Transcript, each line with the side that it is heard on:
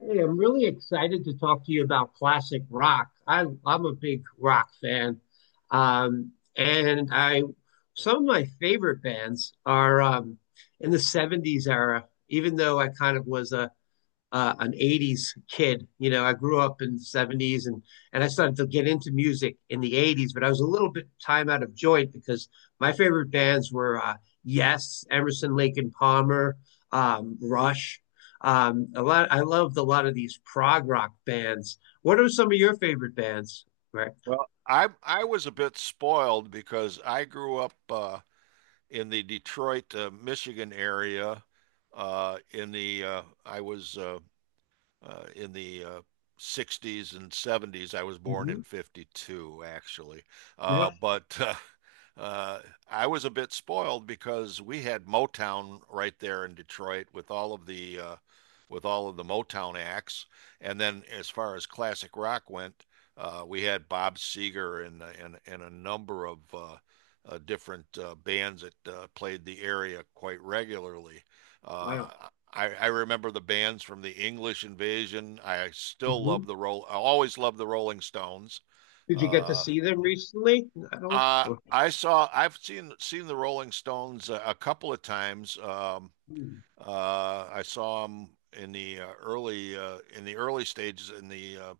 left: Hey, I'm really excited to talk to you about classic rock. I'm a big rock fan. Um, and I, some of my favorite bands are in the '70s era, even though I kind of was a an '80s kid. You know, I grew up in the '70s and I started to get into music in the '80s, but I was a little bit time out of joint because my favorite bands were Yes, Emerson, Lake and Palmer, Rush. A lot. I loved a lot of these prog rock bands. What are some of your favorite bands, Rick?
right: Well, I was a bit spoiled because I grew up in the Detroit, Michigan area. In the I was in the 60s and 70s. I was born
left: hmm
right: in 52, actually.
left: Yeah.
right: But uh, I was a bit spoiled because we had Motown right there in Detroit with all of the with all of the Motown acts. And then as far as classic rock went, we had Bob Seger and a number of different bands that played the area quite regularly. Uh,
left: Wow.
right: I, I remember the bands from the English Invasion. I still
left: hmm
right: love the roll. I always love the Rolling Stones.
left: Did you get to
right: Uh,
left: see them recently? I don't.
right: I saw. I've seen the Rolling Stones a couple of times.
left: Hmm.
right: I saw them in the early in the early stages in the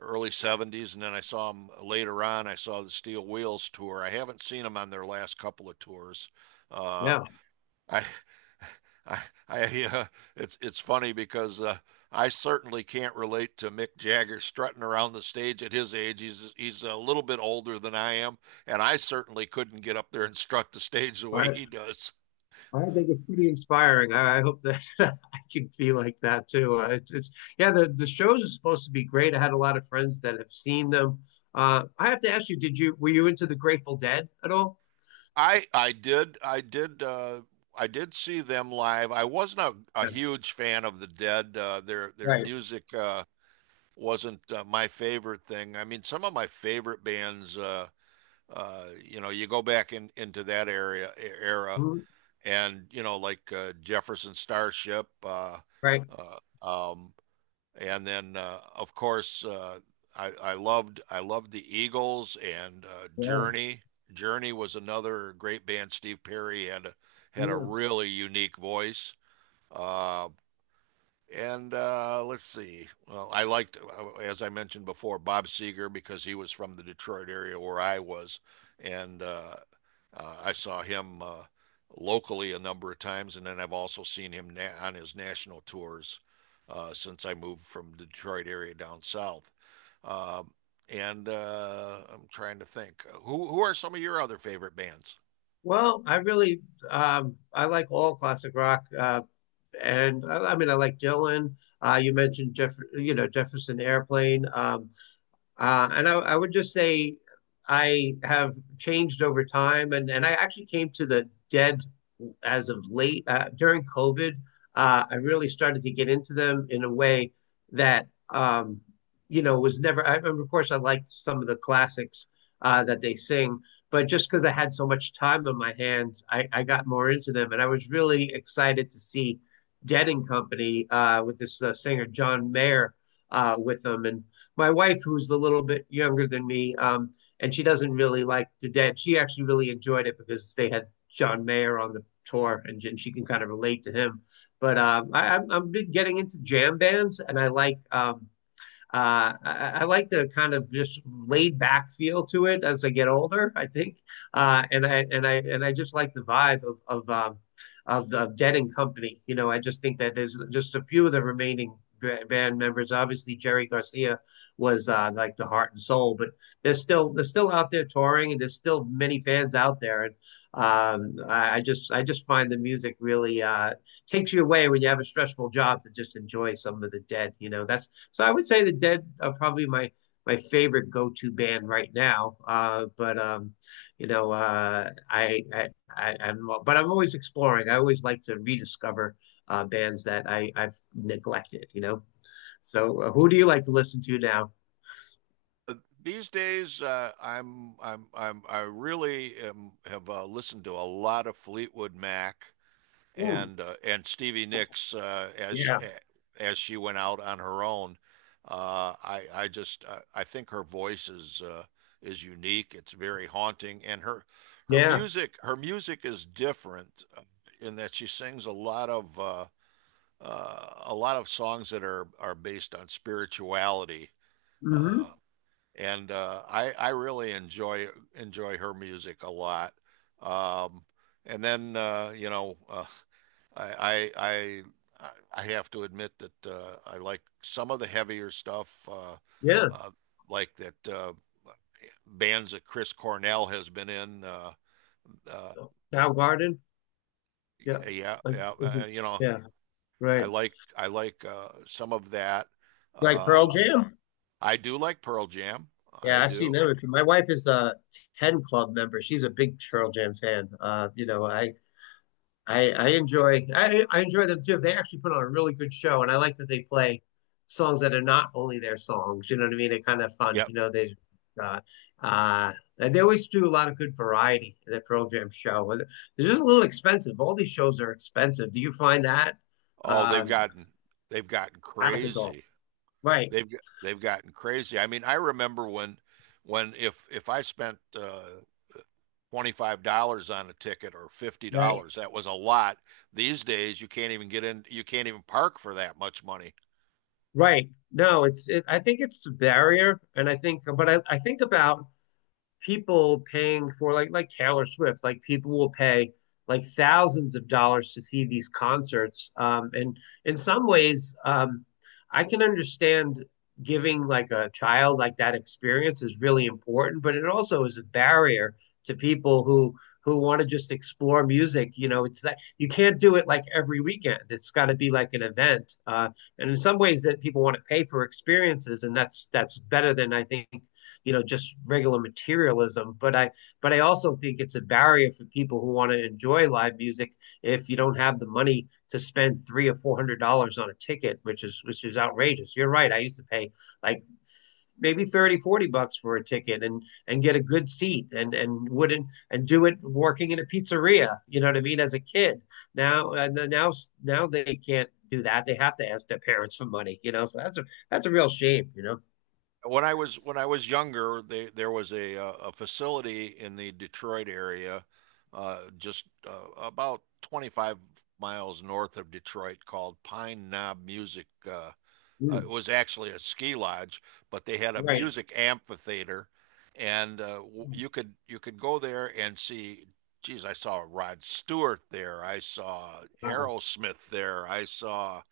right: early 70s, and then I saw them later on. I saw the Steel Wheels tour. I haven't seen them on their last couple of tours. Uh,
left: Yeah.
right: I, I, I, it's funny because I certainly can't relate to Mick Jagger strutting around the stage at his age. He's a little bit older than I am, and I certainly couldn't get up there and strut the stage the way
left: Right.
right: he does.
left: I think it's pretty inspiring. I hope that I can be like that too. It's yeah, the shows are supposed to be great. I had a lot of friends that have seen them. I have to ask you, did you were you into the Grateful Dead at all?
right: I I did I did uh, I did see them live. I wasn't a
left: Yeah,
right: huge fan of the Dead. Their
left: right.
right: music wasn't my favorite thing. I mean, some of my favorite bands. You go back in into that era,
left: Mhm.
right: and you know, like Jefferson Starship,
left: Right.
right: uh, um, and then of course I loved the Eagles and
left: Yeah,
right: Journey. Journey was another great band. Steve Perry had had a
left: yeah.
right: really unique voice. Uh, and let's see. Well, I liked, as I mentioned before, Bob Seger because he was from the Detroit area where I was, and I saw him locally a number of times, and then I've also seen him on his national tours since I moved from the Detroit area down south. Um, and I'm trying to think, who are some of your other favorite bands?
left: Well, I really I like all classic rock, and I mean I like Dylan. You mentioned Jefferson Airplane. And I would just say I have changed over time, and I actually came to the dead as of late during COVID. I really started to get into them in a way that was never. I remember, of course, I liked some of the classics that they sing, but just because I had so much time on my hands, I got more into them, and I was really excited to see Dead and Company with this singer John Mayer with them, and my wife, who's a little bit younger than me, and she doesn't really like the dead. She actually really enjoyed it because they had John Mayer on the tour, and she can kind of relate to him. But I've been getting into jam bands, and I like like the kind of just laid back feel to it as I get older. And I just like the vibe of of the Dead and Company. You know, I just think that there's just a few of the remaining band members. Obviously, Jerry Garcia was like the heart and soul, but they're still out there touring, and there's still many fans out there. And I just find the music really takes you away when you have a stressful job to just enjoy some of the Dead. You know, that's so I would say the Dead are probably my favorite go-to band right now. But you know, I I'm but I'm always exploring. I always like to rediscover bands that I've neglected. You know, so who do you like to listen to now?
right: Uh, These days, I really am, have listened to a lot of Fleetwood Mac
left: Hmm.
right: and Stevie Nicks
left: Yeah,
right: as she went out on her own. I think her voice is unique. It's very haunting, and her her
left: yeah,
right: music her music is different in that she sings a lot of songs that are based on spirituality.
left: mm-hmm,
right: Uh, and I really enjoy her music a lot. Um, and then you know I, I I have to admit that I like some of the heavier stuff,
left: yeah.
right: uh, like that bands that Chris Cornell has been in. Uh,
left: Soundgarden. Yeah,
right: yeah,
left: like
right: yeah,
left: is it?
right: you know
left: Yeah,
right: I
left: right.
right: like I like uh, some of that.
left: Like
right: Uh,
left: Pearl Jam.
right: I do like Pearl Jam. I
left: Yeah, I've seen
right: do.
left: them. My wife is a 10 Club member. She's a big Pearl Jam fan. I enjoy I enjoy them too. They actually put on a really good show, and I like that they play songs that are not only their songs. You know what I mean? They're kind of fun.
right: Yeah.
left: You know, uh uh they always do a lot of good variety in the Pearl Jam show. And they're just a little expensive. All these shows are expensive. Do you find that
right: Oh,
left: uh,
right: they've gotten they've gotten
left: out of control?
right: crazy.
left: Right,
right: They've gotten crazy. I mean, I remember when if I spent $25 on a ticket or
left: right.
right: $50, that was a lot. These days you can't even get in. You can't even park for that much money.
left: Right. No, I think it's a barrier, and I think, but I think about people paying for like Taylor Swift, like people will pay like thousands of dollars to see these concerts. And In some ways, I can understand giving like a child like that experience is really important, but it also is a barrier to people who want to just explore music. You know, it's that you can't do it like every weekend. It's got to be like an event. And in some ways, that people want to pay for experiences, and that's better than, I think, you know, just regular materialism, but I but I also think it's a barrier for people who want to enjoy live music if you don't have the money to spend three or four hundred dollars on a ticket, which is outrageous. You're right, I used to pay like maybe 30, 40 bucks for a ticket and get a good seat, and wouldn't and do it working in a pizzeria, you know what I mean, as a kid. Now and then now Now they can't do that, they have to ask their parents for money, you know, so that's a real shame, you know.
right: When I was younger, they, there was a facility in the Detroit area just about 25 miles north of Detroit called Pine Knob Music. Uh, it
left: Mm,
right: was actually a ski lodge, but they had a
left: right.
right: music amphitheater, and you could go there and see. Geez, I saw Rod Stewart there. I saw
left: Wow.
right: Aerosmith there. I saw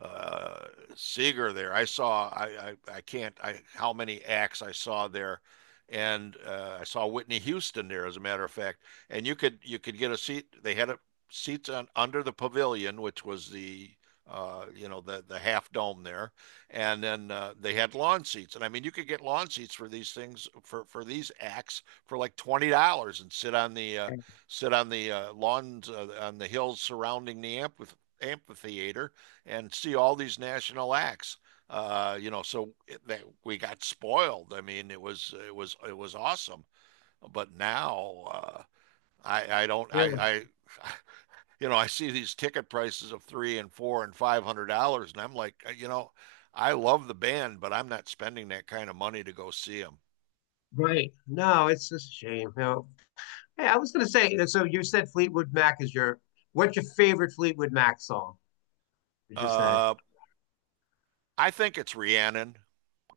right: uh, Seeger there. I saw I can't I how many acts I saw there, and I saw Whitney Houston there as a matter of fact. And you could get a seat. They had a, seats on under the pavilion, which was the you know the half dome there, and then they had lawn seats. And I mean, you could get lawn seats for these things for these acts for like $20 and sit on the lawns on the hills surrounding the amphitheater and see all these national acts. You know, so it, that we got spoiled. I mean, it was it was awesome. But now I don't
left: Yeah,
right: I you know I see these ticket prices of three and four and five hundred dollars, and I'm like, you know, I love the band, but I'm not spending that kind of money to go see them.
left: right. No, it's just a shame. You know, hey, I was gonna say, so you said Fleetwood Mac is your what's your favorite Fleetwood Mac song? Would you say?
right: Uh, I think it's Rhiannon.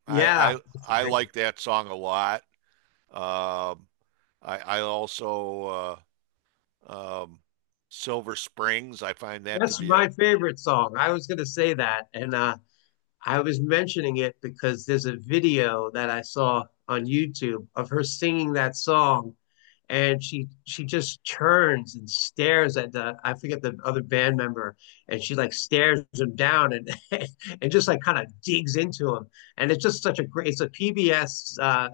right: I
left: Yeah,
right: I
left: that's a
right: I
left: great one.
right: like that song a lot. Um, I also um, Silver Springs. I find that to
left: That's
right: be a.
left: my favorite song. I was gonna say that, and I was mentioning it because there's a video that I saw on YouTube of her singing that song, and she just turns and stares at the, I forget the other band member, and she like stares him down and and just like kind of digs into him, and it's just such a great, it's a PBS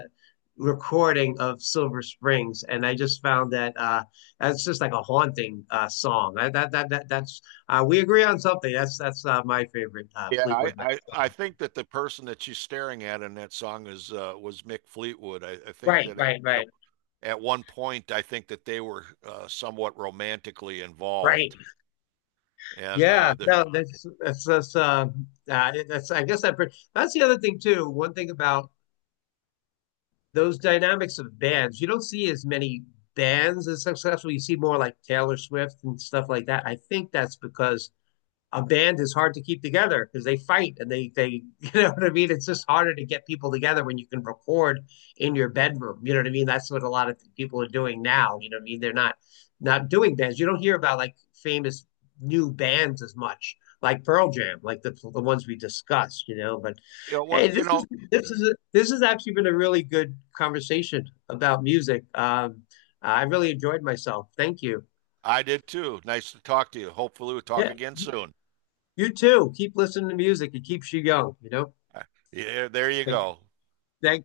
left: recording of Silver Springs, and I just found that that's just like a haunting song. That that that, that that's We agree on something. That's my favorite
right: Yeah,
left: Fleetwood Mac.
right: I think that the person that she's staring at in that song is was Mick Fleetwood. I think
left: Right,
right: that at,
left: right,
right: at
left: right,
right: at one point I think that they were somewhat romantically
left: right.
right: involved, and
left: Yeah,
right: the
left: no, that's that's, I guess that's the other thing too. One thing about those dynamics of bands, you don't see as many bands as successful. You see more like Taylor Swift and stuff like that. I think that's because a band is hard to keep together because they fight and they you know what I mean. It's just harder to get people together when you can record in your bedroom. You know what I mean. That's what a lot of people are doing now. You know what I mean. They're not not doing bands. You don't hear about like famous new bands as much like Pearl Jam, like the ones we discussed. You know, but
right: you know, well,
left: hey,
right: you know
left: this has actually been a really good conversation about music. I really enjoyed myself. Thank you.
right: I did too. Nice to talk to you. Hopefully we'll talk
left: Yeah.
right: again soon.
left: You too. Keep listening to music. It keeps you young, you know?
right: Uh, Yeah, there you go.
left: Thank